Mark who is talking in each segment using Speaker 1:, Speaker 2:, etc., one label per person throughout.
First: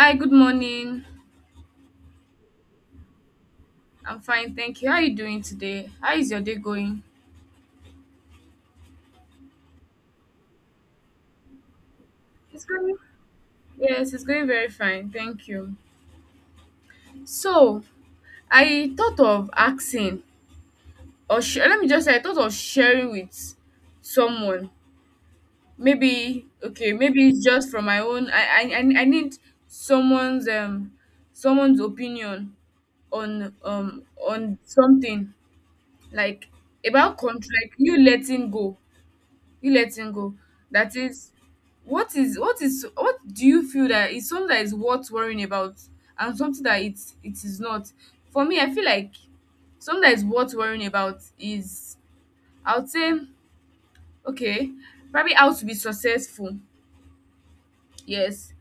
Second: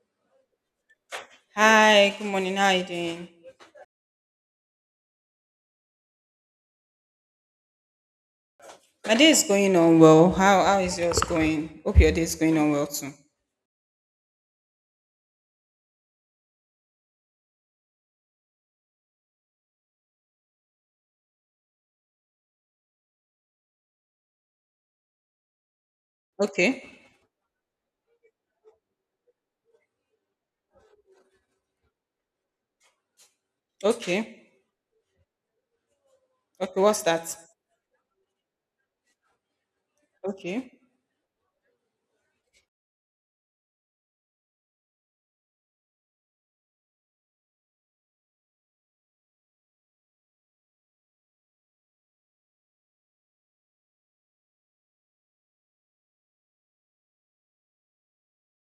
Speaker 1: Hi, good morning.
Speaker 2: Hi, good morning. How are you doing?
Speaker 1: I'm fine, thank you. How are you doing today? How is your day going?
Speaker 2: My day is going on well. How is yours going? Hope your day is going
Speaker 1: It's
Speaker 2: on well
Speaker 1: going.
Speaker 2: too.
Speaker 1: Yes, it's going very fine, thank you. So, I thought of asking, let me just say, I thought of sharing with someone. Maybe,
Speaker 2: Okay.
Speaker 1: okay, maybe it's just from my own. I need someone's someone's opinion on
Speaker 2: Okay.
Speaker 1: on something like
Speaker 2: Okay, what's
Speaker 1: about
Speaker 2: that?
Speaker 1: contract. You letting go. You letting go,
Speaker 2: Okay.
Speaker 1: that is, what do you feel that is something that is worth worrying about, and something that it is not. For me, I feel like something that is worth worrying about is, I would say, okay, probably how to be successful. Yes,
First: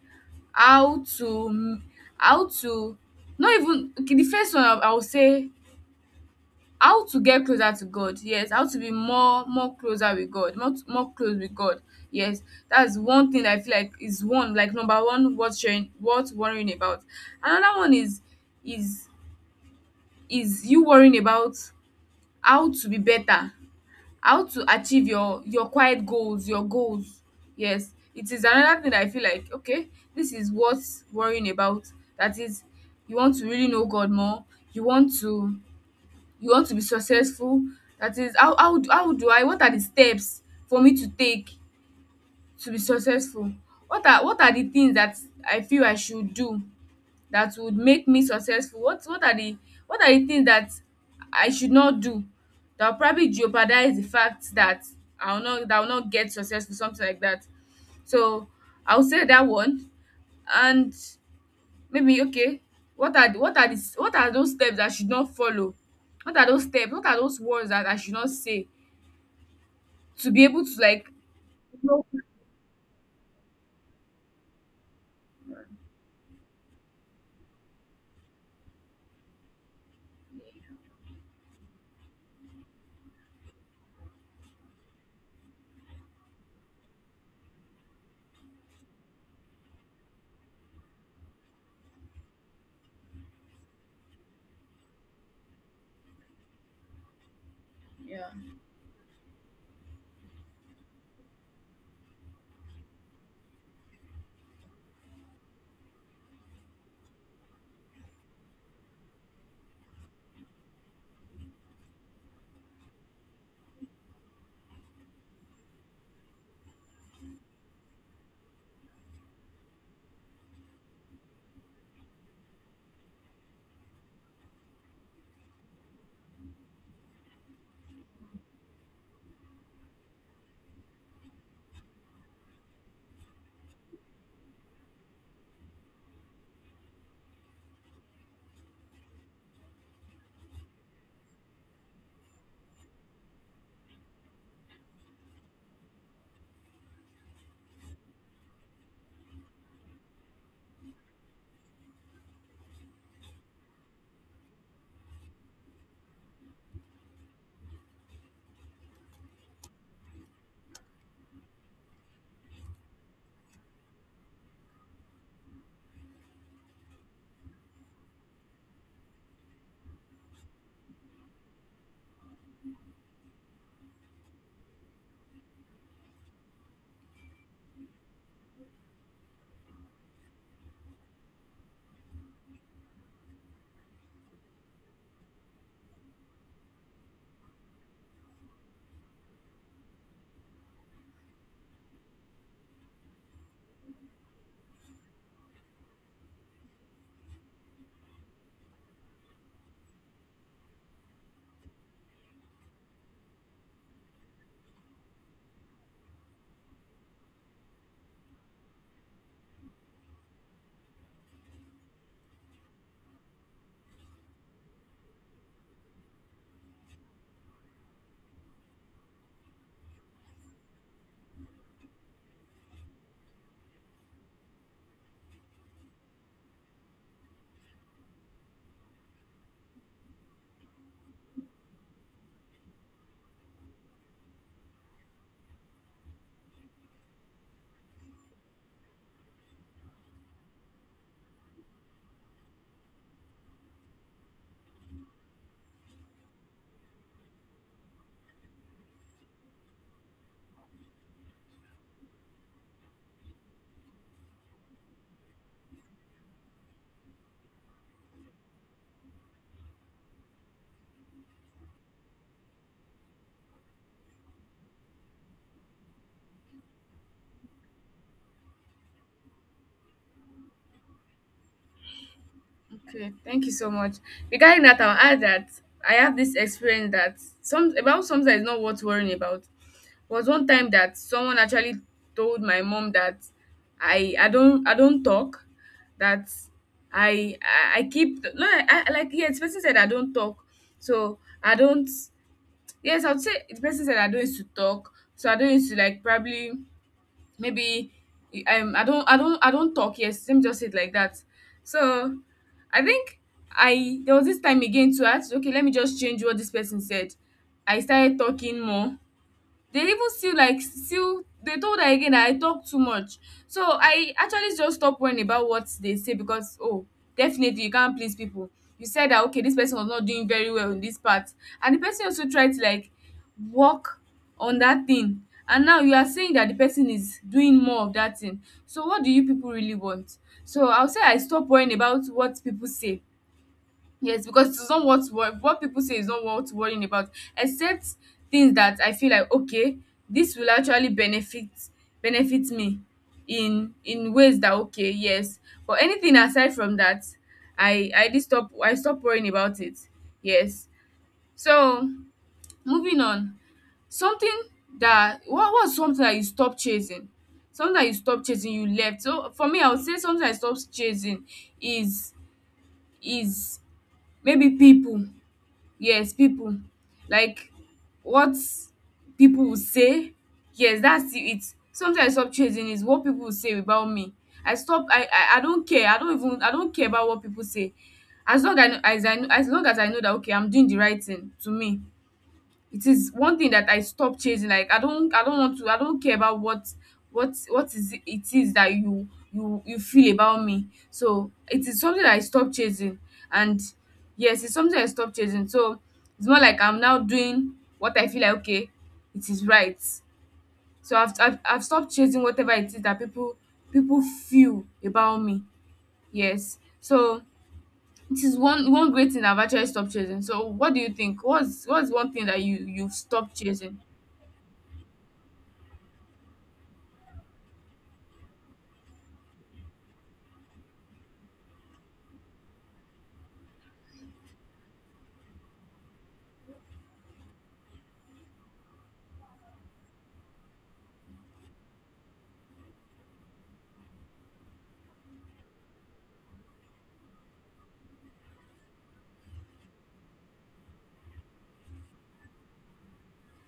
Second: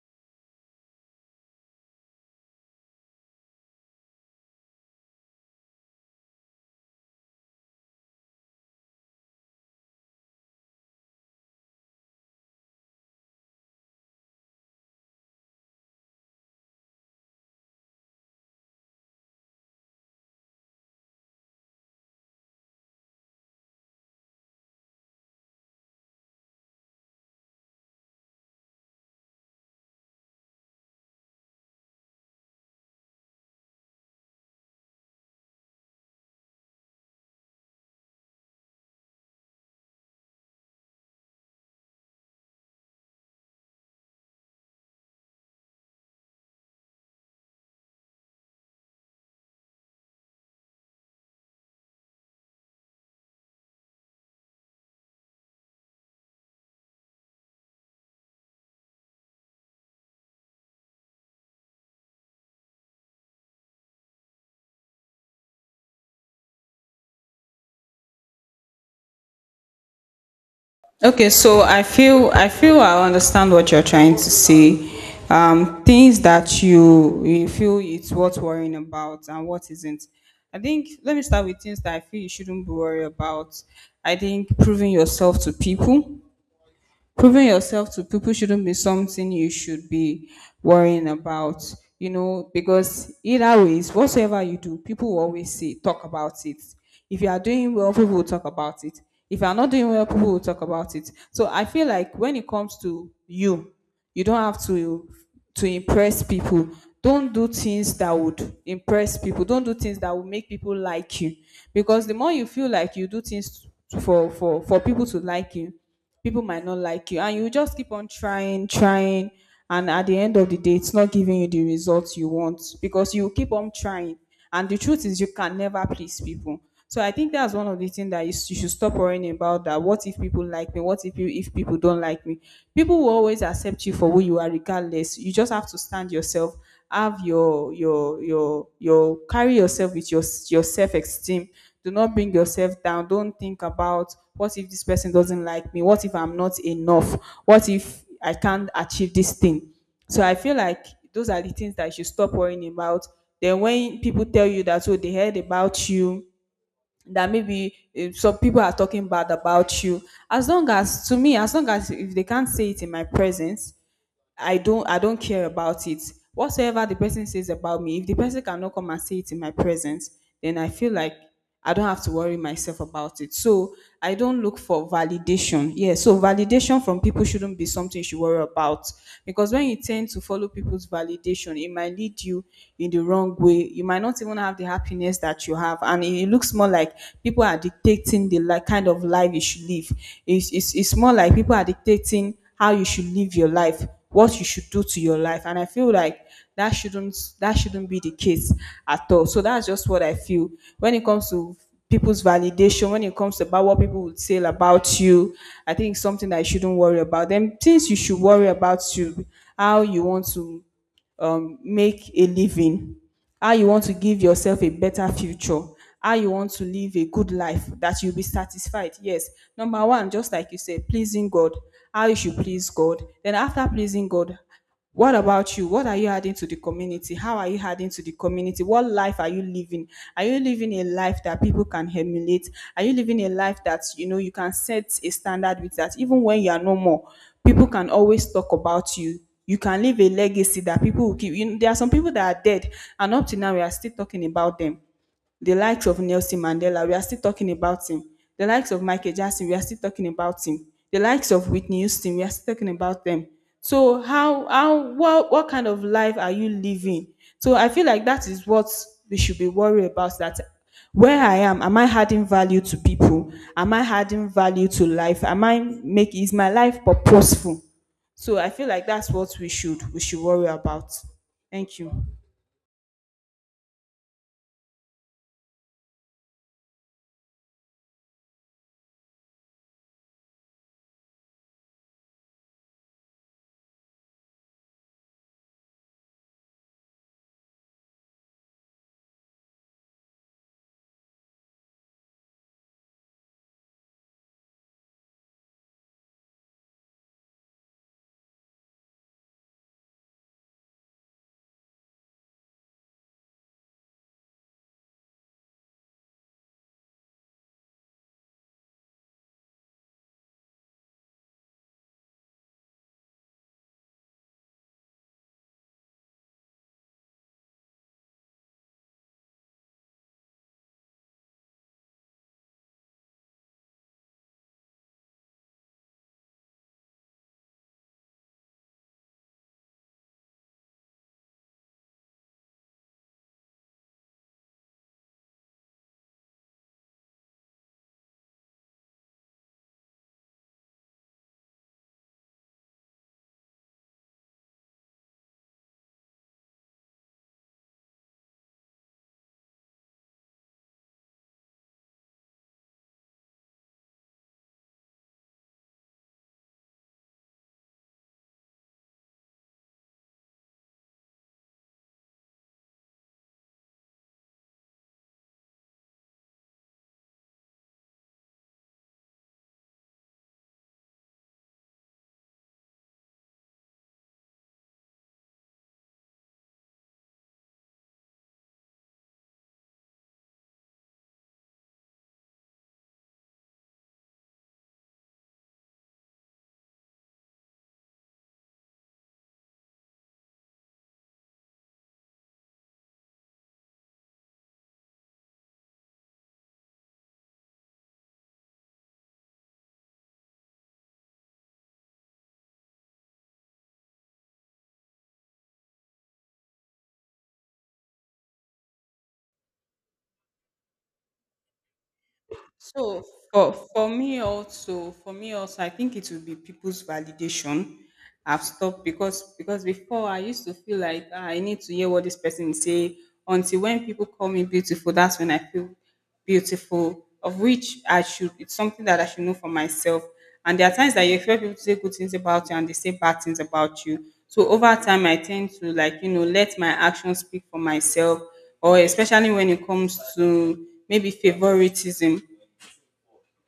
Speaker 1: how to how to not even okay, the first one, I would say, how to get closer to God. Yes, how to be more closer with God, more close with God. Yes, that's one thing that I feel like is one, like, number one worth sharing, worth worrying about. Another one is is you worrying about how to be better, how to achieve your quiet goals, your goals. Yes, it is another thing that I feel like, okay, this is worth worrying about. That is, you want to really know God more. You want to, you want to be successful. That is, how do I, what are the steps for me to take to be successful, what are, what are the things that I feel I should do that would make me successful, what are the, what are the things that I should not do that will probably jeopardize the fact that I will not, that I will not get successful, something like that. So I will say that one. And maybe, okay, what are the, what are the, what are those steps I should not follow, what are those steps, what are those words that I should not say to be able to, like,
Speaker 2: Okay, so I
Speaker 1: know-
Speaker 2: feel I feel I understand what you're trying to say. Things that you feel it's worth worrying about and what isn't. I think let me start with things that I feel you shouldn't be worried about. I think proving yourself to people proving yourself to people shouldn't be something you should be worrying about, you know, because either ways whatsoever you do people will always say talk about it. If you are doing well people will
Speaker 1: yeah,
Speaker 2: talk about it. If you are not doing well people will talk about it. So I feel like when it comes to you, you don't have to impress people. Don't do things that would impress people. Don't do things that would make people like you, because the more you feel like you do things for people to like you, people might not like you, and you just keep on trying trying, and at the end of the day it's not giving you the results you want because you keep on trying. And the truth is you can never please people. So I think that's one of the things that you, s- you should stop worrying about. That what if people like me, what if you if people don't like me. People will always accept you for who you are regardless. You just have to stand yourself. Have your your carry yourself with your self esteem. Do not bring yourself down. Don't think about what if this person doesn't like me, what if I'm not enough, what if I can't achieve this thing. So I feel like those are the things that you should stop worrying about. Then when people tell you that oh they heard about you, that maybe some people are talking bad about you. As long as, to me, as long as if they can't say it in my presence, I don't care about it. Whatsoever the person says about me, if the person cannot come and say it in my presence, then I feel like I don't have to worry myself about it. So I don't look for validation. Yeah, so validation from people shouldn't be something you should worry about. Because when you tend to follow people's validation, it might lead you in the wrong way. You might not even have the happiness that you have. And it looks more like people are dictating the like kind of life you should live. It's more like people are dictating how you should live your life, what you should do to your life, and I feel like that shouldn't be the case at all. So that's just what I feel when it comes to people's validation, when it comes to about what people would say about you. I think it's something that you shouldn't worry about. Then things you should worry about, you, how you want to make a living, how you want to give yourself a better future, how you want to live a good life that you'll be satisfied. Yes. Number one, just like you said, pleasing God, how you should please God. Then after pleasing God, what about you? What are you adding to the community? How are you adding to the community? What life are you living? Are you living a life that people can emulate? Are you living a life that you know you can set a standard with that even when you are no more? People can always talk about you. You can leave a legacy that people will keep. You know, there are some people that are dead, and up to now we are still talking about them, the likes of Nelson Mandela, we are still talking about him. The likes of Michael Jackson, we are still talking about him. The likes of Whitney Houston, we are still talking about them. So how what kind of life are you living? So I feel like that is what we should be worried about. That where I am I adding value to people? Am I adding value to life? Am I make is my life purposeful? So I feel like that's what we should worry about. Thank you.
Speaker 1: okay, thank you so much. Regarding that, I'll add that I have this experience that some, about something that is not worth worrying about, was one time that someone actually told my mom that I don't, I don't talk. That I keep, no, I like, yeah, it's, person said I don't talk, so I don't. Yes, I would say the person said I don't used to talk, so I don't used to, like, probably, maybe, I don't talk. Yes, let me just say it like that. So I think, I there was this time again to ask. Okay, let me just change what this person said. I started talking more, they even still, like, still they told her again that I talk too much. So I actually just stopped worrying about what they say because, oh, definitely you can't please people. You said that, okay, this person was not doing very well in this part, and the person also tried to, like, work on that thing, and now you are saying that the person is doing more of that thing. So what do you people really want? So I'll say I stop worrying about what people say. Yes, because it's not what people say is not worth worrying about, except things that I feel like, okay, this will actually benefit me in ways that, okay, yes. But anything aside from that, I stop worrying about it. Yes. So moving on, something that, what was something that you stopped chasing, something that you stopped chasing you left. So for me, I would say something I stopped chasing is is maybe people, yes people, like what people will say. Yes, it, sometimes stop chasing is what people will say about me. I don't care, I don't even, I don't care about what people say, as long as I know, as I know, as long as I know that, okay, I'm doing the right thing to me. It is one thing that I stop chasing, like I don't want to, I don't care about what, what is it, it is that you feel about me. So it is something that I stop chasing. And yes, it's something I stop chasing. So it's more like I'm now doing what I feel like, okay, it is right. So I've stopped chasing whatever it is that people feel about me. Yes, so it is one, one great thing I've actually stopped chasing. So what do you think, what's one thing that you've
Speaker 2: So
Speaker 1: stopped
Speaker 2: for
Speaker 1: chasing?
Speaker 2: for me also, for me also, I think it will be people's validation. I've stopped because before I used to feel like, "Ah, I need to hear what this person is say until when people call me beautiful, that's when I feel beautiful." Of which I should, it's something that I should know for myself. And there are times that you expect people to say good things about you and they say bad things about you. So over time I tend to like, you know, let my actions speak for myself, or especially when it comes to maybe favoritism.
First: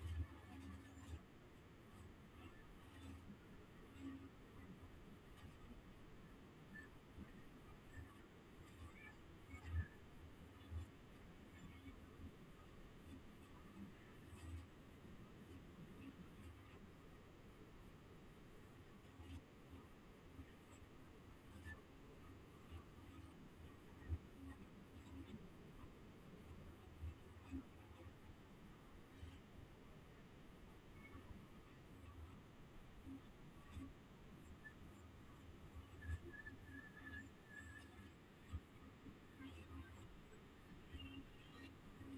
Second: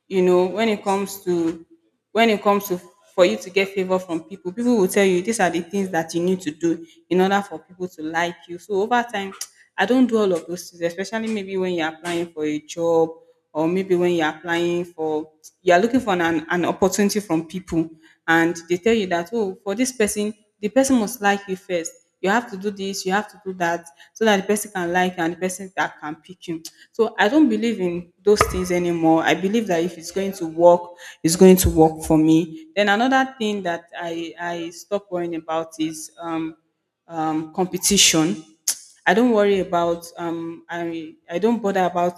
Speaker 2: You know, when it comes to, when it comes to for you to get favor from people, people will tell you these are the things that you need to do in order for people to like you. So over time I don't do all of those things, especially maybe when you're applying for a job, or maybe when you're applying for, you're looking for an opportunity from people, and they tell you that oh for this person, the person must like you first, you have to do this, you have to do that, so that the person can like you and the person that can pick you. So I don't believe in those things anymore. I believe that if it's going to work, it's going to work for me. Then another thing that I stop worrying about is competition. I don't worry about I don't bother about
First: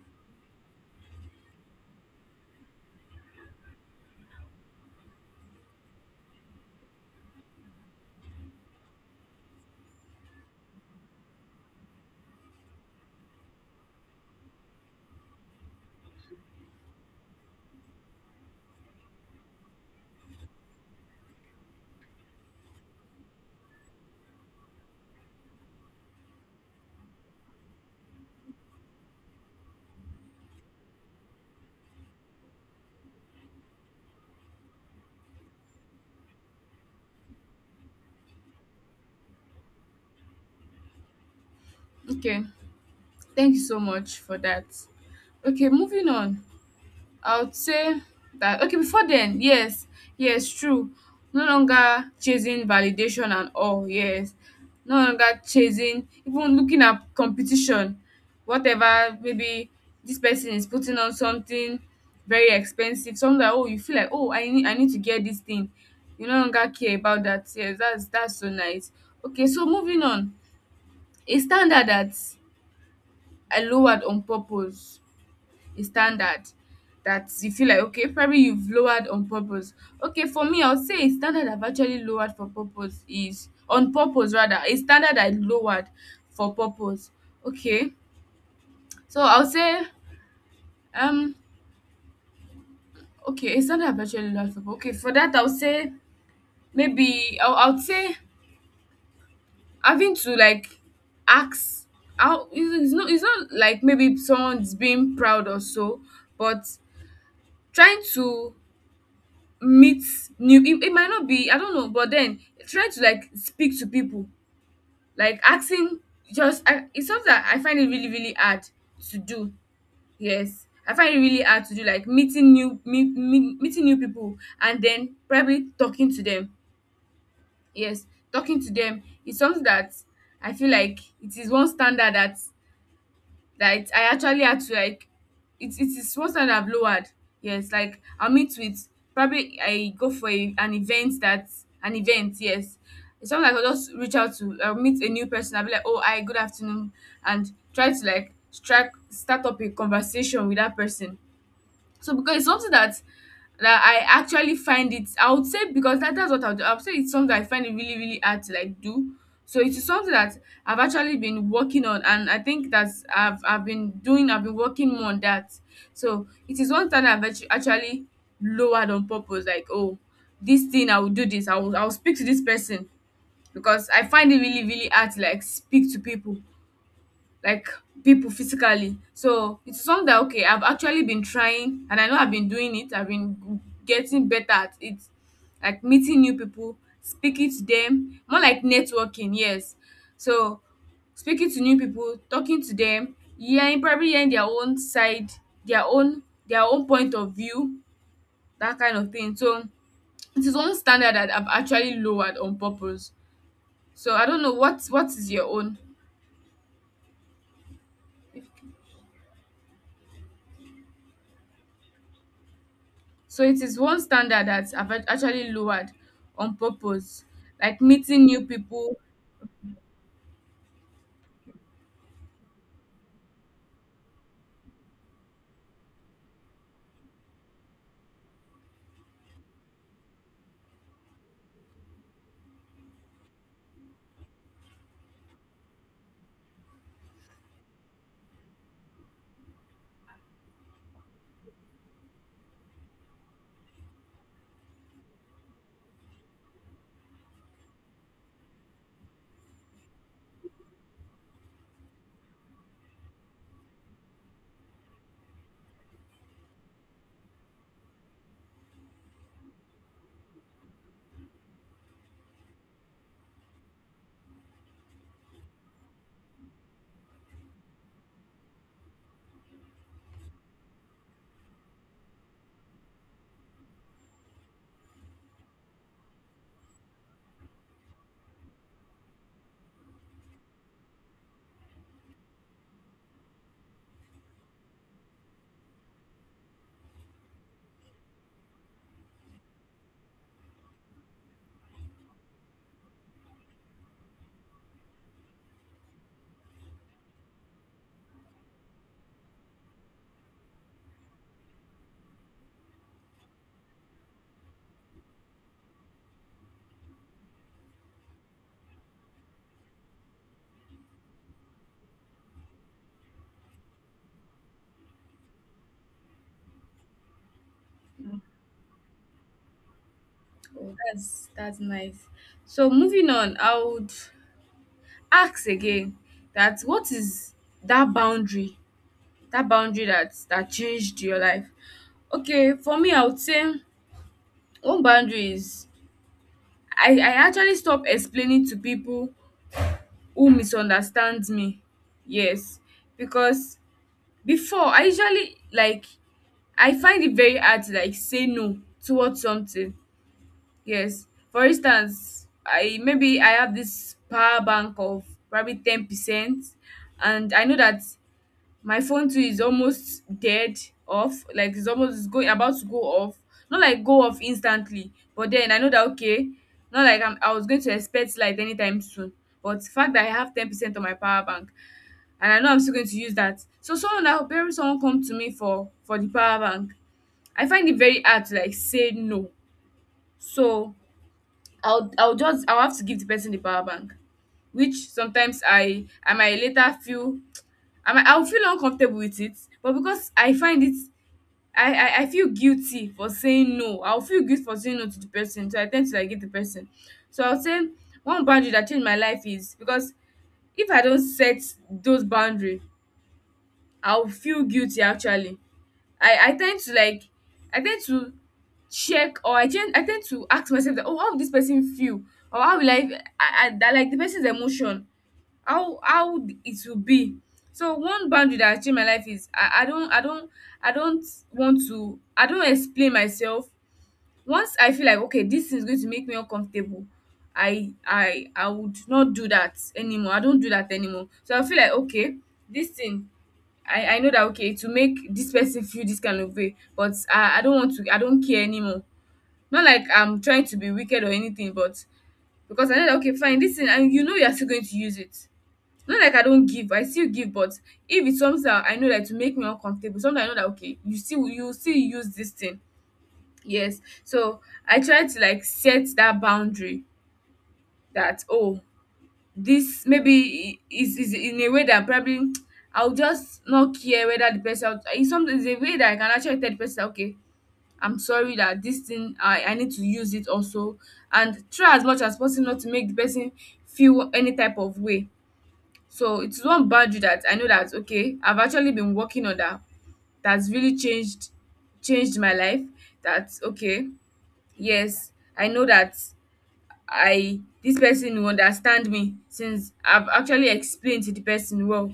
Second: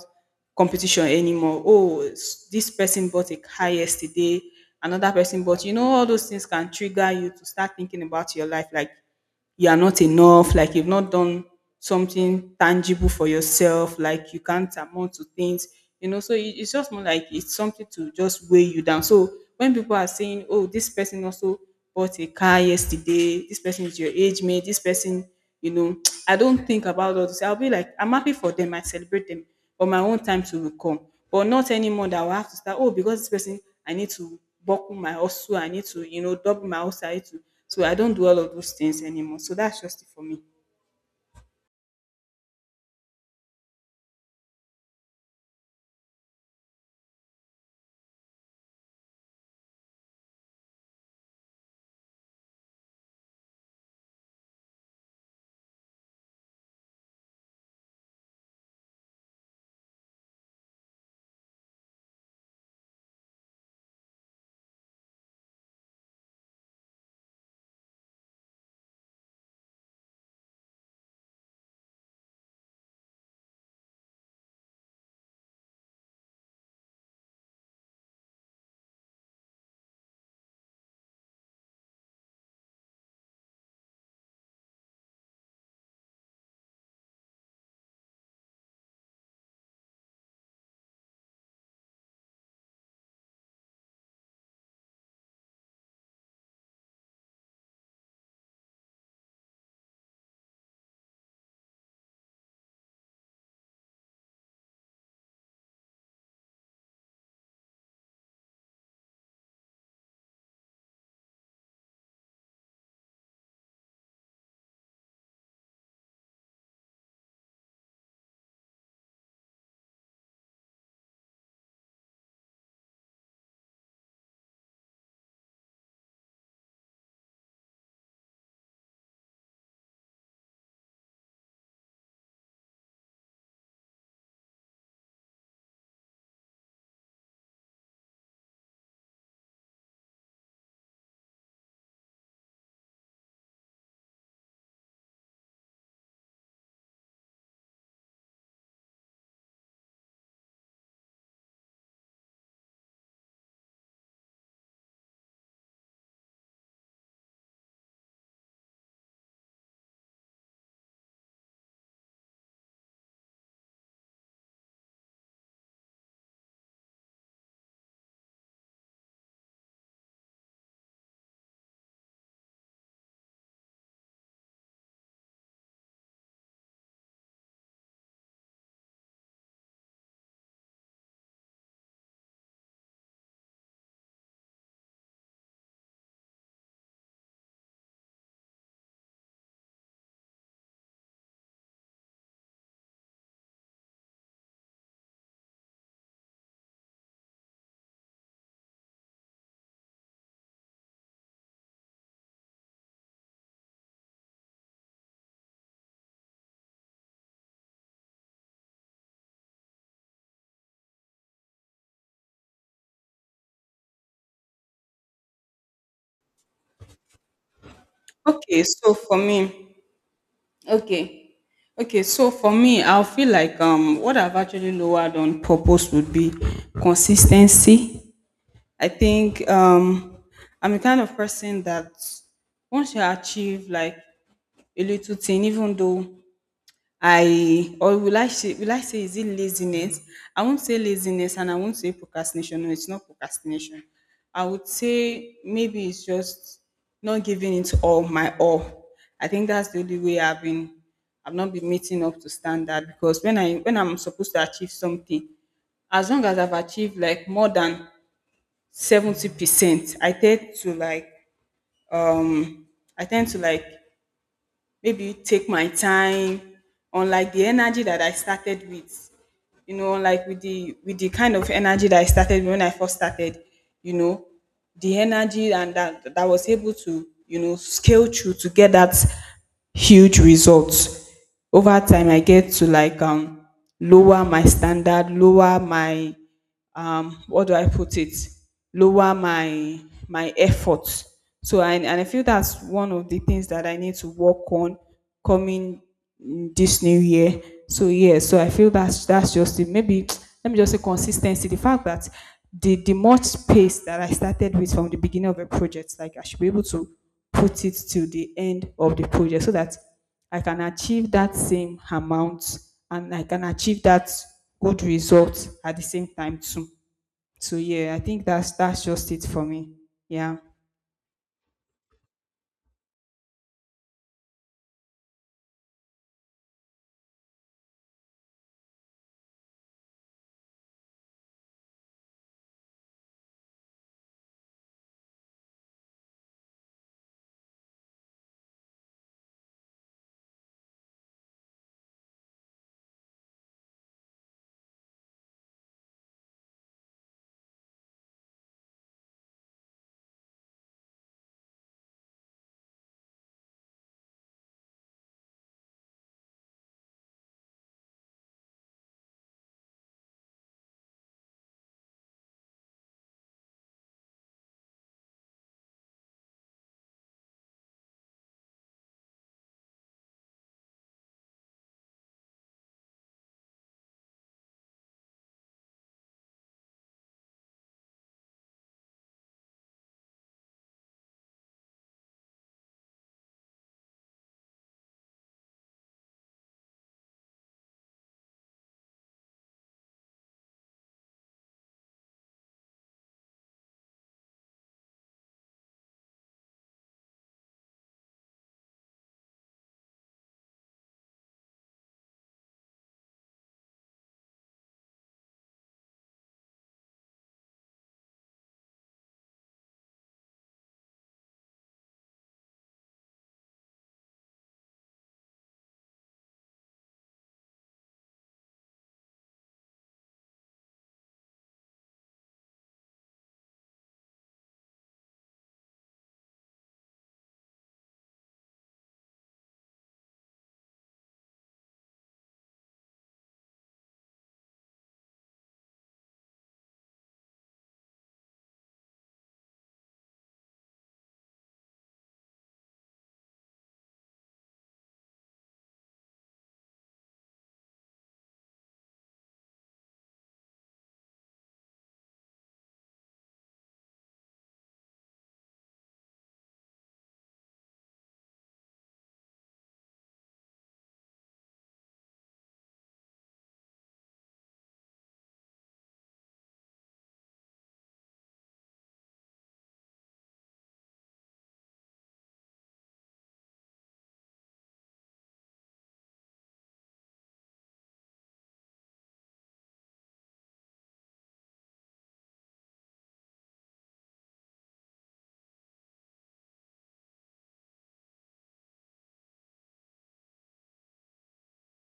Speaker 2: competition anymore. Oh, s- this person bought a car yesterday, another person bought. You know, all those things can trigger you to start thinking about your life, like you are not enough, like you've not done something tangible for yourself, like you can't amount to things. You know, so it's just more like it's something to just weigh you down. So when people are saying, "Oh, this person also bought a car yesterday," this person is your age mate, this person, you know, I don't think about all this. I'll be like, I'm happy for them. I celebrate them, but my own time to will come. But not anymore that I will have to start. Oh, because this person, I need to buckle my hustle. I need to, you know, double my hustle. I need to. So I don't do all of those things anymore. So that's just it for me.
Speaker 1: Okay, thank you so much for that. Okay, moving on. I would say that, okay, before then, yes, yes, true. No longer chasing validation and all, yes. No longer chasing, even looking at competition, whatever, maybe this person is putting on something very expensive, something that, oh, you feel like, oh, I need to get this thing. You no longer care about that. Yes, that's so nice. Okay, so moving on. A standard that I lowered on purpose, a standard that you feel like, okay, probably you've lowered on purpose. Okay, for me I will say, a standard I've actually lowered for purpose is, on purpose rather, a standard I lowered for purpose. Okay, so I will say, um okay, a standard I've actually lowered for purpose. Okay, for that I will say, maybe I will say, having to, like, ask how it's, it's not like maybe someone's being proud or so, but trying to meet new, it might not be, I don't know, but then trying to, like, speak to people, like asking, just it's something that I find it really, really hard to do. Yes, I find it really hard to do, like, meeting new, meeting new people and then probably talking to them. Yes, talking to them is something that I feel like it is one standard that, like I actually had to, like, it is one standard I've lowered. Yes, like I'll meet with, probably I go for a, an event that, an event, yes. Sometimes I'll just reach out to, I'll meet a new person, I'll be like, oh hi, good afternoon, and try to, like, strike, start up a conversation with that person. So because it's something that I actually find it, I would say because that's what I would do. I would say it's something I find it really, really hard to, like, do. So it is something that I've actually been working on, and I think that's, I've been doing, I've been working more on that. So it is one thing actually lowered on purpose, like, oh, this thing I will do, this I will, I'll speak to this person because I find it really, really hard to, like, speak to people, like people physically. So it's something that, okay, I've actually been trying, and I know I've been doing it. I've been getting better at it. Like meeting new people, speaking to them, more like networking, yes. So speaking to new people, talking to them, hearing, probably hearing their own side, their own, their own point of view, that kind of thing. So it is one standard that I've actually lowered on purpose. So I don't know what is your own. So it is one standard that's actually lowered on purpose, like meeting new
Speaker 2: Okay, so
Speaker 1: people.
Speaker 2: for me, okay, okay, so for me, I'll feel like what I've actually lowered on purpose would be consistency. I think I'm the kind of person that once you achieve like a little thing, even though I or will I say is it laziness? I won't say laziness and I won't say procrastination. No, it's not procrastination. I would say maybe it's just not giving it all my all. I think that's the only way I've not been meeting up to standard, because when I when I'm supposed to achieve something, as long as I've achieved like more than 70%, I tend to like um I tend to like maybe take my time, unlike the energy that I started with, you know, like with the kind of energy that I started, when I first started, you know, the energy and that that was able to, you know, scale through to get that huge results. Over time I get to like lower my standard, lower my what do I put it, lower my my effort. So I, and I feel that's one of the things that I need to work on coming mm this new year. So yeah, so I feel that's just it. Maybe let me just say consistency. The fact that the much pace that I started with from the beginning of a project, like I should be able to put it to the end of the project, so that I can achieve that same amount and I can achieve that good result at the same time too. So yeah, I think that's just it for me. Yeah.
Speaker 1: Oh, that's nice. So moving on, I would ask again that, what is that boundary? That boundary that, that changed your life. Okay, for me, I would say one boundary is, I actually stop explaining to people who misunderstand me. Yes, because before I usually, like, I find it very hard to, like, say no towards something. Yes. For instance, I, maybe I have this power bank of probably 10%, and I know that my phone too is almost dead off, like it's almost going, about to go off. Not like go off instantly, but then I know that, okay, not like I'm, I was going to expect light anytime soon. But the fact that I have 10% on my power bank, and I know I'm still going to use that. So someone now, parents, someone come to me for the power bank, I find it very hard to, like, say no. So I'll have to give the person the power bank, which sometimes I might later feel, I'll feel uncomfortable with it, but because I find it, I, I feel guilty for saying no. I'll feel guilty for saying no to the person, so I tend to, like, give the person. So I'll say one boundary that changed my life is because if I don't set those boundary, I'll feel guilty actually. I tend to like I tend to check, or I tend to ask myself that, oh, how would this person feel, or how will I, that, like, the person's emotion, how it will be. So one boundary that has changed my life is I don't, I don't want to, I don't explain myself. Once I feel like, okay, this thing is going to make me uncomfortable, I would not do that anymore. I don't do that anymore. So I feel like, okay, this thing, I know that, okay, to make this person feel this kind of way, but I don't want to, I don't care anymore. Not like I'm trying to be wicked or anything, but because I know that, okay, fine, this thing, and you know you're still going to use it. Not like I don't give, I still give, but if it's something that I know that to make me uncomfortable, something I know that, okay, you still, you still use this thing. Yes. So I try to like set that boundary, that, oh, this maybe is in a way that probably I'll just not care whether the person, in some is a way that I can actually tell the person, okay, I'm sorry that this thing I need to use it also, and try as much as possible not to make the person feel any type of way. So it's one boundary that I know that, okay, I've actually been working on that, that's really changed my life. That's okay. Yes, I know that I, this person will understand me since I've actually explained to the person well,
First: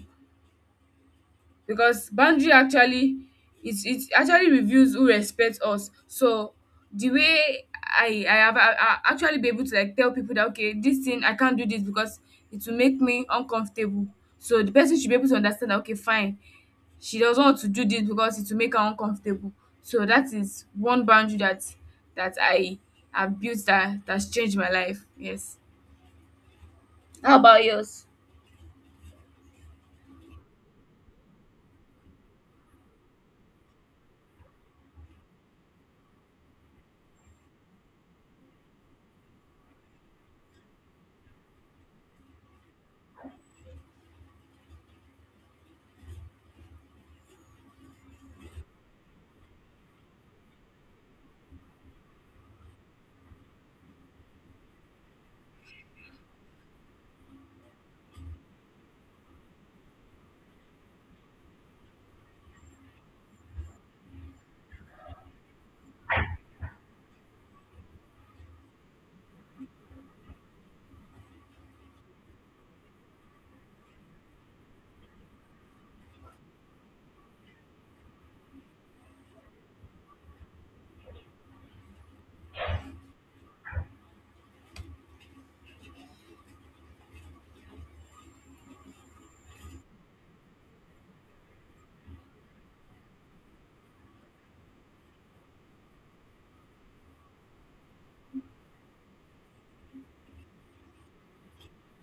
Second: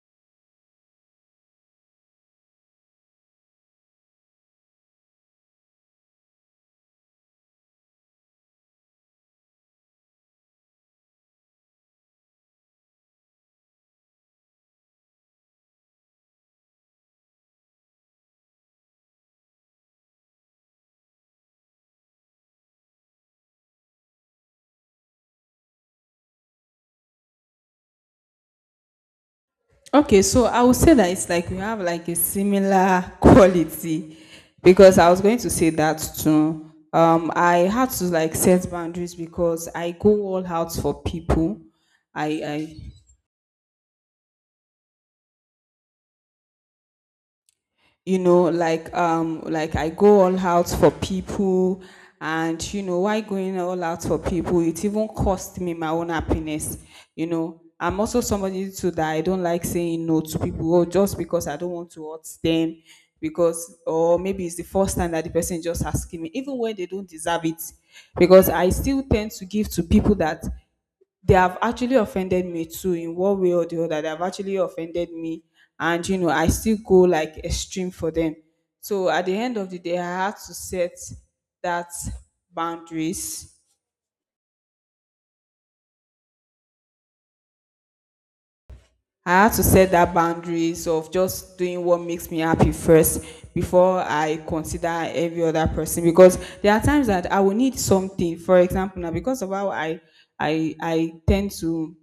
Speaker 1: because boundary actually, it actually reveals who respects us. So the way I have I actually be able to like tell people that, okay, this thing, I can't do this because it will make me uncomfortable. So the person should be able to understand that, okay, fine, she does not want to do this because it will make her uncomfortable. So that is one boundary that, that I have built, that that's changed my life. Yes. How about yours?
Speaker 2: Okay, so I would say that it's like we have like a similar quality because I was going to say that too. I had to like set boundaries because I go all out for people. I like I go all out for people. And you know why? Going all out for people, it even cost me my own happiness. You know, I'm also somebody too that I don't like saying no to people, or just because I don't want to hurt them, because or maybe it's the first time that the person is just asking me, even when they don't deserve it, because I still tend to give to people that they have actually offended me too in one way or the other. They have actually offended me, and you know, I still go like extreme for them. So at the end of the day, I had to set that boundaries. I had to set that boundaries of just doing what makes me happy first before I consider every other person, because there are times that I will need something. For example, now because of how I tend to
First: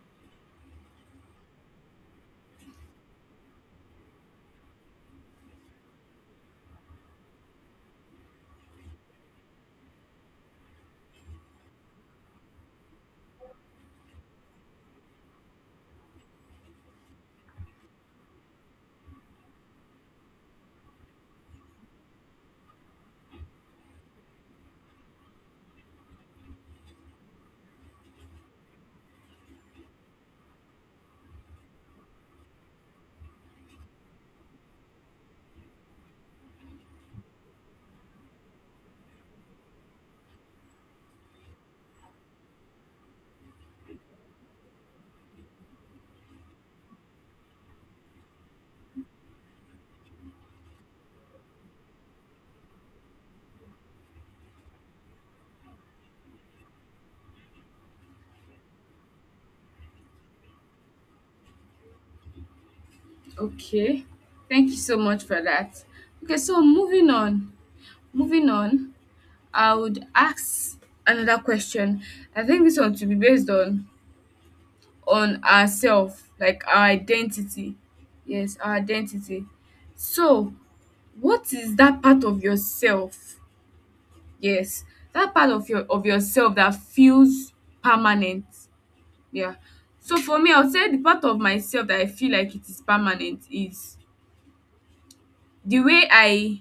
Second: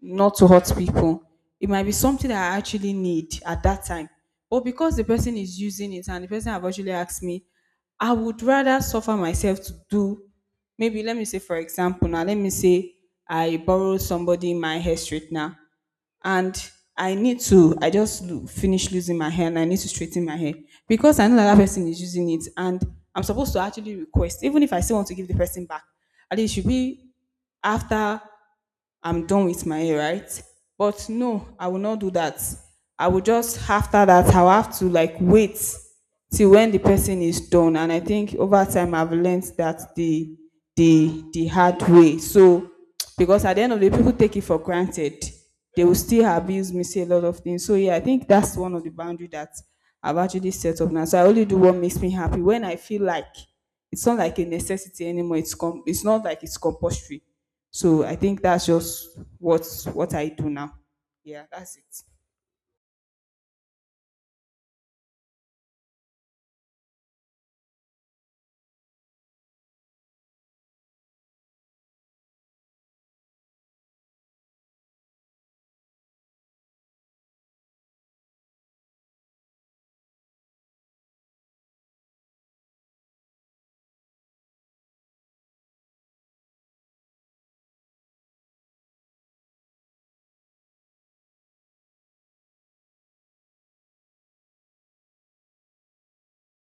Speaker 2: not to hurt people. It might be something that I actually need at that time. But because the person is using it and the person have actually asked me, I would rather suffer myself to do, maybe let me say for example, now let me say I borrow somebody my hair straightener, and I need to, I just finish losing my hair and I need to straighten my hair, because I know that, that person is using it, and I'm supposed to actually request, even if I still want to give the person back, at least it should be after I'm done with my hair, right? But no, I will not do that. I will just, after that I'll have to like wait till when the person is done. And I think over time I've learned that the hard way. So because at the end of the day, people take it for granted. They will still abuse me, say a lot of things. So yeah, I think that's one of the boundary that I've actually set up now. So I only do what makes me happy, when I feel like it's not like a necessity anymore. It's not like it's compulsory. So I think that's just what what I do now. Yeah, that's it.
Speaker 1: Okay. Thank you so much for that. Okay, so moving on. Moving on, I would ask another question. I think this one to be based on ourselves, like our identity. Yes, our identity. So, what is that part of yourself, yes, that part of your of yourself that feels permanent. Yeah. So for me, I would say the part of myself that I feel like it is permanent is the way I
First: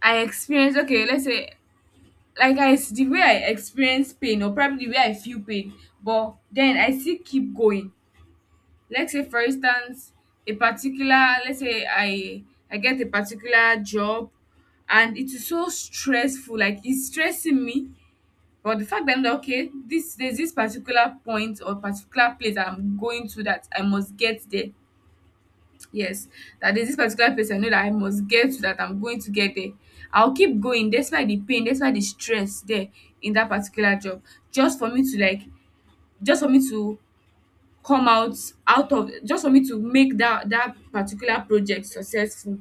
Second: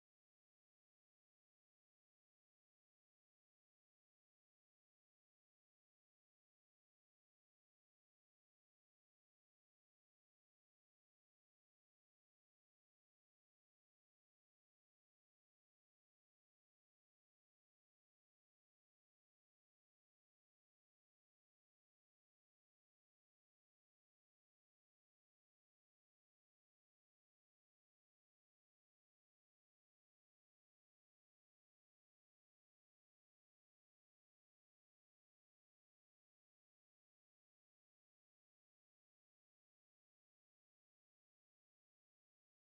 Speaker 1: I experience. Okay, let's say like the way I experience pain, or probably the way I feel pain, but then I still keep going. Let's say for instance, a particular, let's say I get a particular job and it is so stressful, like it's stressing me. But the fact that I'm like, okay, this, there's this particular point or particular place I'm going to that I must get there. Yes, that there's this particular place I know that I must get to, that I'm going to get there. I'll keep going despite the pain, despite the stress there in that particular job, just for me to like, just for me to come out out of, just for me to make that, that particular project successful.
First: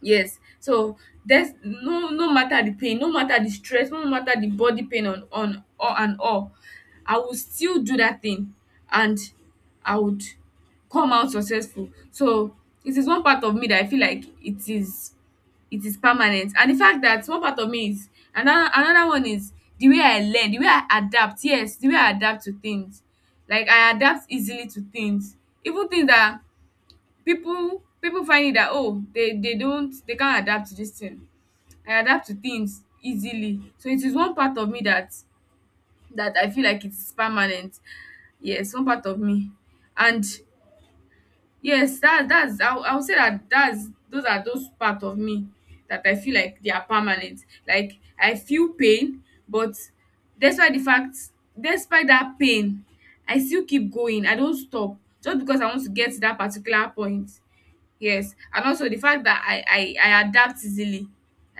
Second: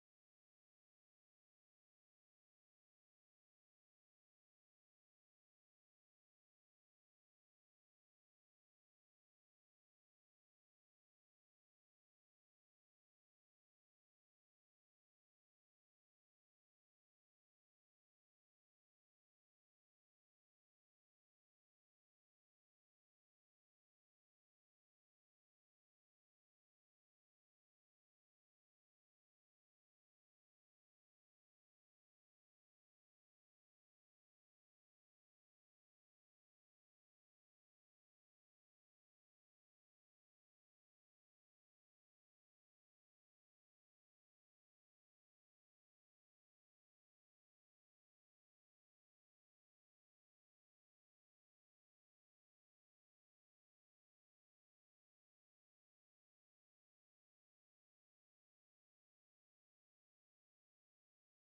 Speaker 1: Yes. So there's no, no matter the pain, no matter the stress, no matter the body pain on all and all, I will still do that thing and I would come out successful. So it is one part of me that I feel like it is, it is permanent. And the fact that one part of me is, another another one is the way I learn, the way I adapt. Yes, the way I adapt to things. Like I adapt easily to things. Even things that people find it that, oh, they don't, they can't adapt to this thing, I adapt to things easily. So it is one part of me that, that I feel like it's permanent. Yes, one part of me. And yes, that that's I would say that that's, those are those part of me that I feel like they are permanent. Like I feel pain, but despite the fact, despite that pain, I still keep going, I don't stop, just because I want to get to that particular point. Yes, and also the fact that I adapt easily.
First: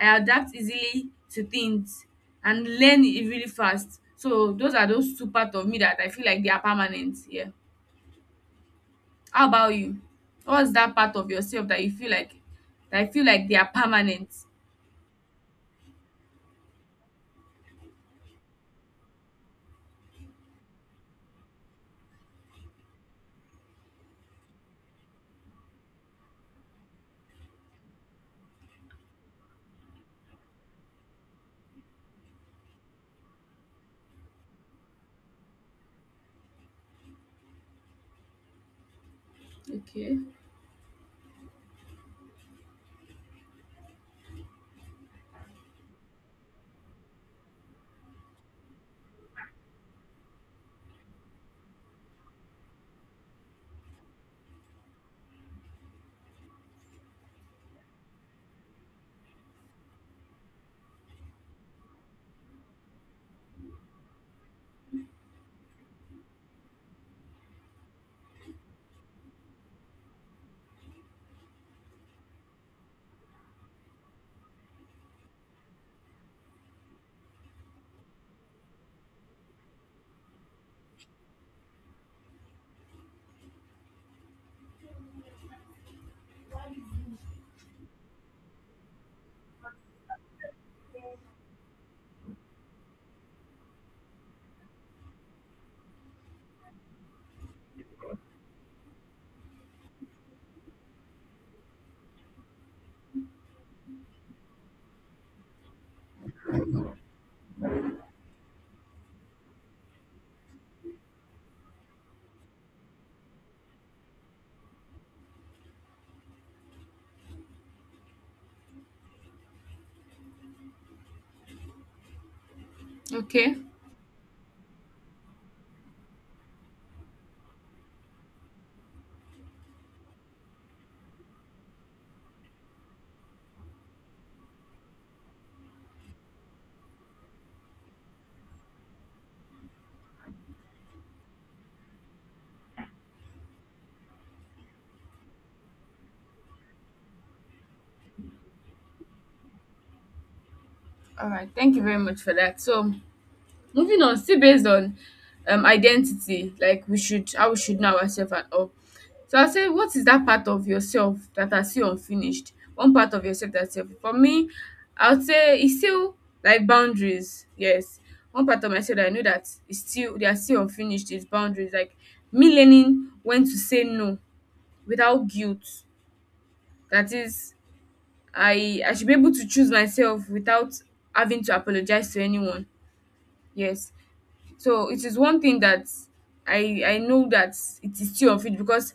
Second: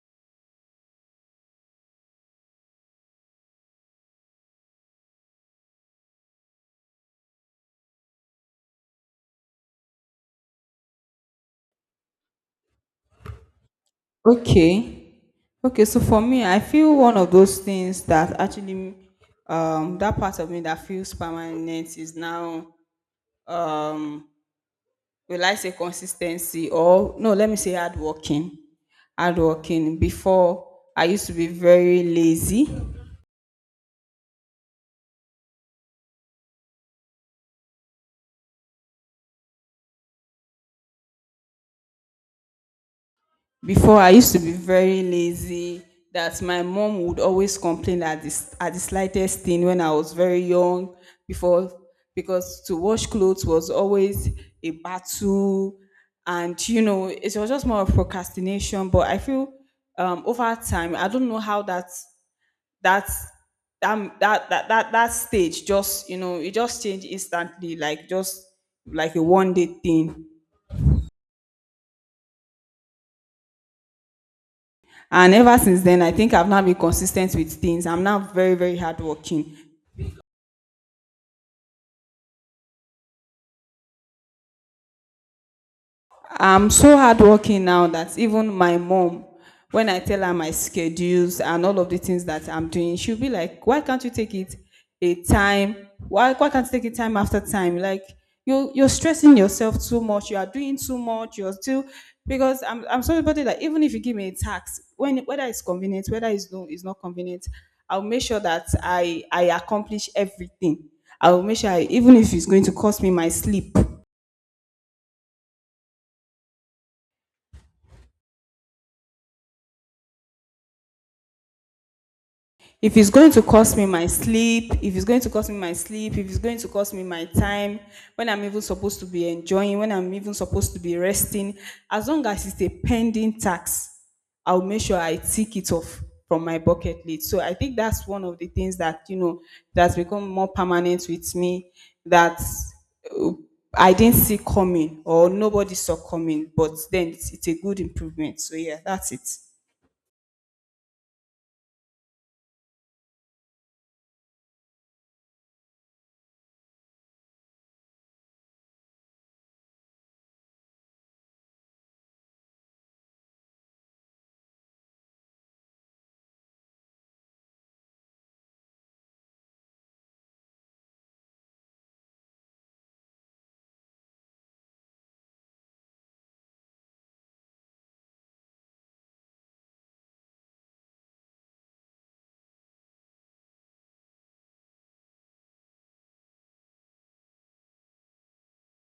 Speaker 1: I adapt easily to things and learn it really fast. So those are those two parts of me that I feel like they are permanent. Yeah. How about you? What's that part of yourself that you feel like, that I feel like they are permanent?
Speaker 2: Okay. Okay, so for me, I feel one of those things that actually that part of me that feels permanent is now, um will I say consistency, or no, let me say hardworking. Hardworking. Before I used to be very lazy.
Speaker 1: Okay.
Speaker 2: Before I used to be very lazy, that my mom would always complain at this at the slightest thing when I was very young before, because to wash clothes was always a battle, and you know it was just more of procrastination. But I feel over time I don't know how that that stage just, you know, it just changed instantly, like just like a one day thing. And ever since then, I think I've now been consistent with things. I'm now very, very hardworking. I'm so hardworking now that even my mom, when I tell her my schedules and all of the things that I'm doing, she'll be like, "Why can't you take it a time? Why can't you take it time after time? Like you're stressing yourself too much. You are doing too much. You're still because I'm somebody that even if you give me a task, when whether it's convenient, whether it's no, it's not convenient, I'll make sure that I accomplish everything. I will make sure I, even if it's going to cost me my sleep, if it's going to
Speaker 1: Okay.
Speaker 2: cost me my sleep, if it's going to cost me my sleep, if it's going to cost me my time, when I'm even supposed to be enjoying, when I'm even supposed to be resting, as long as it's a pending tax, I'll make sure I tick it off from my bucket list. So I think that's one of the things that, you know, that's become more permanent with me that uh, I didn't see coming, or nobody saw coming, but then it's a good improvement. So yeah, that's it.
Speaker 1: All right. Thank you very much for that. So moving on, still based on identity, like we should, how we should know ourselves and all. So I say, what is that part of yourself that are still unfinished? One part of yourself that's self. For me, I would say it's still like boundaries. Yes. One part of myself that I know that is still, they are still unfinished is boundaries. Like me learning when to say no without guilt. That is, I should be able to choose myself without having to apologize to anyone. Yes. So it is one thing that I know that it is still unfinished, because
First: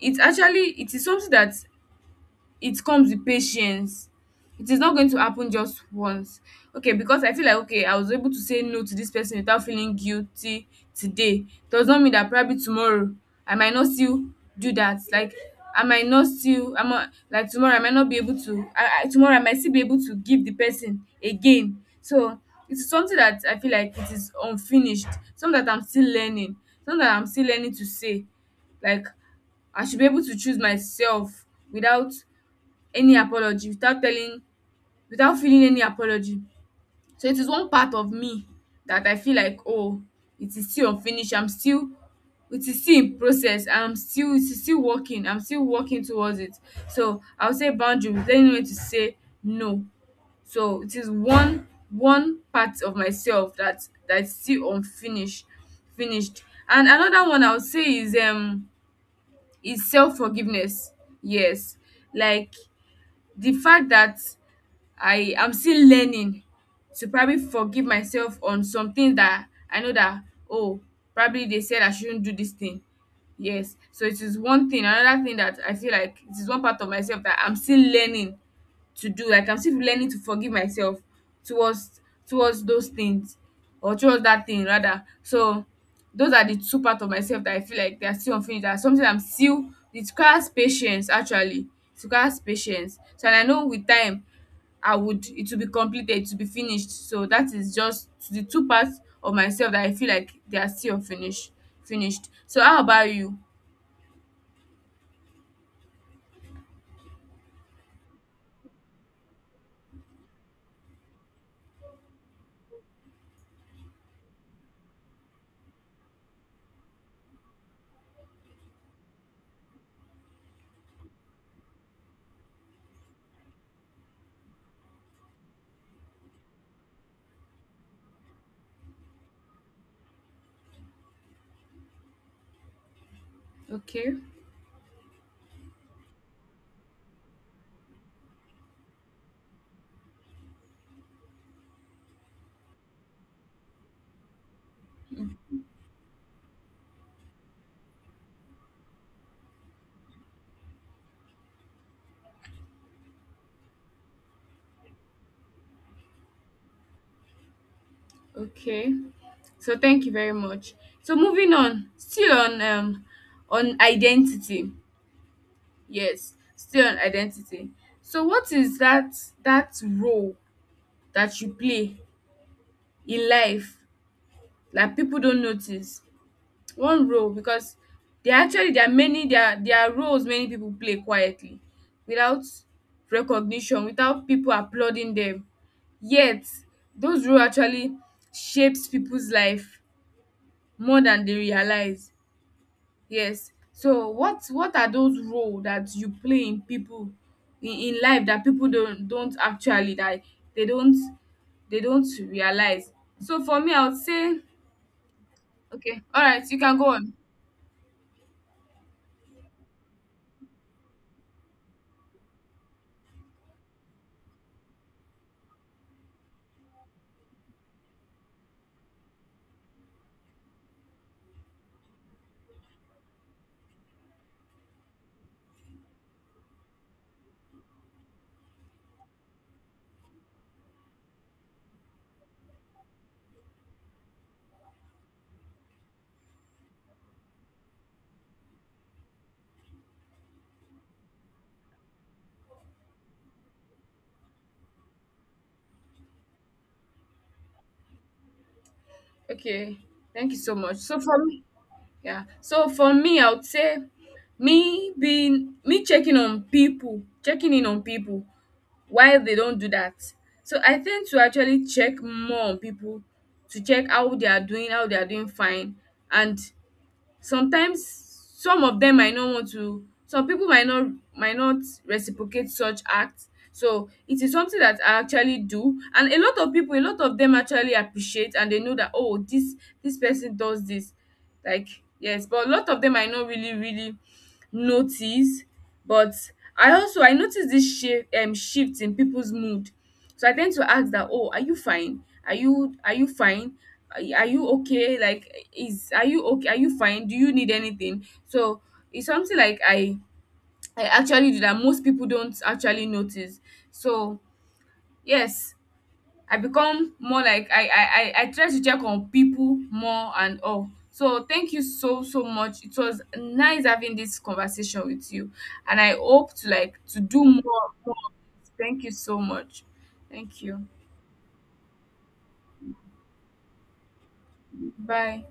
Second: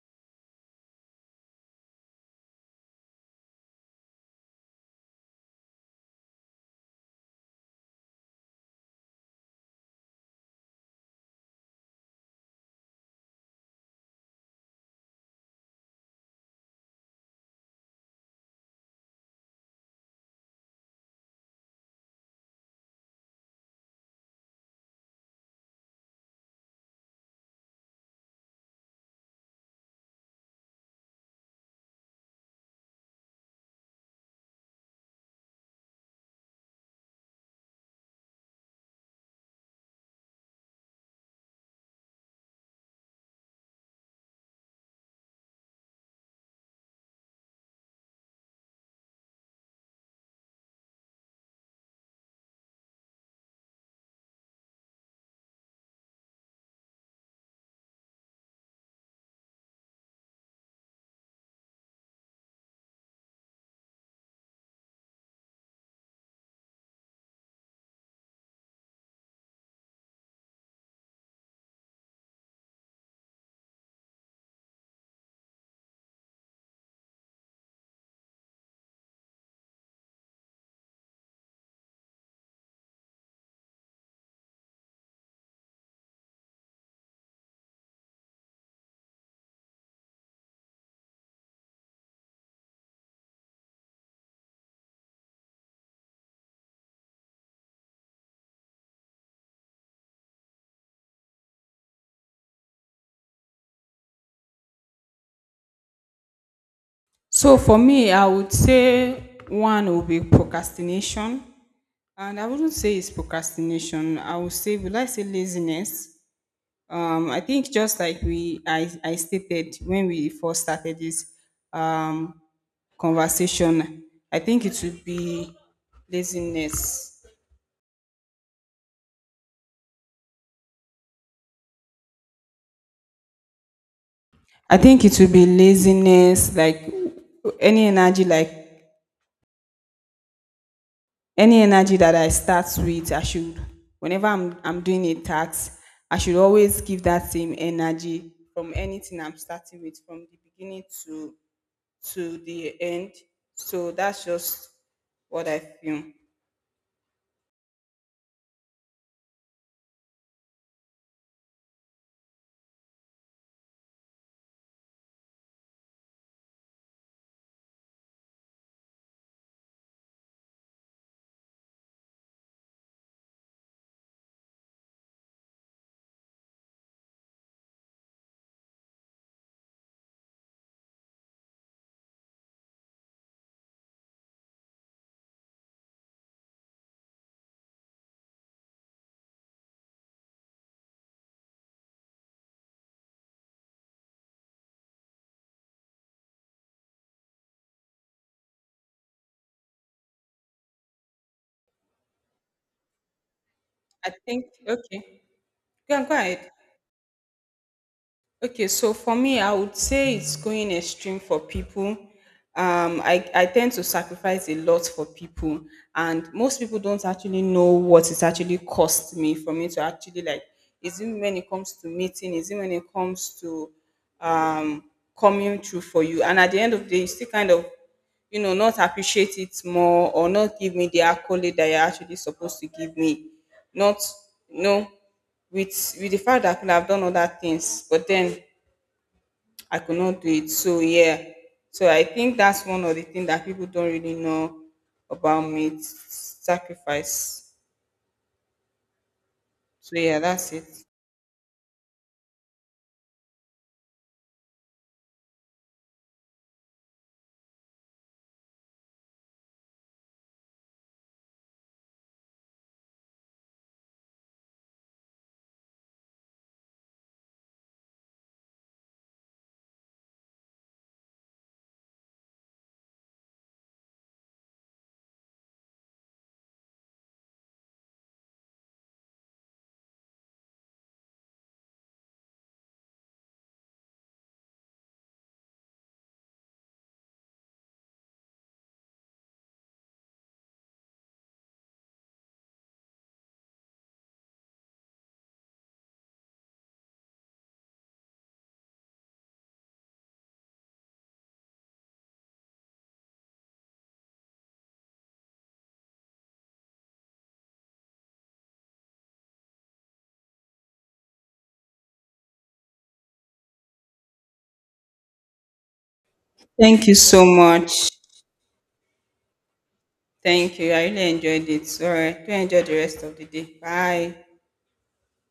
Speaker 1: it actually, it is something that it comes with patience. It is not going to happen just once. Okay, because I feel like, okay, I was able to say no to this person without feeling guilty today. Does not mean that probably tomorrow I might not still do that. Like I might not still, I'm not, like tomorrow I might not be able to, I tomorrow I might still be able to give the person again. So it's something that I feel like it is unfinished, something that I'm still learning, something that I'm still learning to say, like I should be able to choose myself without any apology, without telling, without feeling any apology. So it is one part of me that I feel like, oh, it is still unfinished. I'm still, it is still in process. I'm still, it is still working. I'm still working towards it. So I will say boundary with learning when to say no. So it is one, one part of myself that, that is still unfinished finished. And another one I would say is self forgiveness. Yes. Like the fact that I am still learning to probably forgive myself on something that I know that, oh, probably they said I shouldn't do this thing. Yes. So it is one thing. Another thing that I feel like it is one part of myself that I'm still learning to do. Like I'm still learning to forgive myself towards, towards those things, or towards that thing rather. So those are the two parts of myself that I feel like they are still unfinished. That's something I'm still, it requires patience actually. It requires patience. So, and I know with time I would, it will be completed, it will be finished. So that is just the two parts of myself that I feel like they are still unfinished finished. So how about you?
Speaker 2: So for me, I would say one will be procrastination. And I wouldn't say it's procrastination. I would say, would I say laziness? I think just like I stated when we first started this um, conversation, I think it would be laziness.
Speaker 1: Okay.
Speaker 2: I think it would be laziness, like any energy that I start with, I should, whenever I'm doing a task, I should always give that same energy from anything I'm starting with, from the beginning to the end. So that's just what I feel.
Speaker 1: Okay. So thank you very much. So moving on, still on identity. Yes, still on identity. So what is that, that role that you play in life like people don't notice? One role, because there actually, there are many, there are, there are roles many people play quietly without recognition, without people applauding them. Yet those roles actually shapes people's life more than they realize. Yes. So what are those roles that you play in people in life that people don't actually, that they don't, they don't realize? So for me I would
Speaker 2: I
Speaker 1: say,
Speaker 2: think okay. Go
Speaker 1: okay,
Speaker 2: on, go
Speaker 1: all right,
Speaker 2: ahead.
Speaker 1: you can go on.
Speaker 2: Okay, so for me, I would say it's going extreme for people. I tend to sacrifice a lot for people, and most people don't actually know what it actually cost me for me to actually like. Is it when it comes to meeting? Is it when it comes to um, coming through for you? And at the end of the day, you still kind of, you know, not appreciate it more, or not give me the accolade that you're actually supposed to give me. Not, you know, with the fact that I could have done other things, but then I could not do it. So yeah. So I think that's one of the things that people don't really know about me. It's sacrifice.
Speaker 1: Okay,
Speaker 2: So yeah,
Speaker 1: thank you
Speaker 2: that's
Speaker 1: so
Speaker 2: it.
Speaker 1: much. So for me, yeah. So for me, I would say me being, me checking on people, checking in on people while they don't do that. So I tend to actually check more on people, to check how they are doing, how they are doing fine, and sometimes some of them might not want to, some people might not, might not reciprocate such acts. So it is something that I actually do, and a lot of people, a lot of them actually appreciate, and they know that, oh, this person does this, like, yes. But a lot of them might not really really notice. But I also, I notice this shift, shift in people's mood. So I tend to ask that, oh, are you fine, are you, are you fine, are you okay, like, is, are you okay, are you fine, do you need anything? So it's something like I actually do that most people don't actually notice. So yes, I become more like I try to check on people more and all. So thank you so so much, it was nice having this conversation with you, and I hope to like
Speaker 2: Thank you
Speaker 1: to do
Speaker 2: so
Speaker 1: more,
Speaker 2: much.
Speaker 1: more. Thank you so much. Thank
Speaker 2: Thank
Speaker 1: you.
Speaker 2: you. I really enjoyed it. All right. Do enjoy the rest of the day. Bye.
Speaker 1: Bye.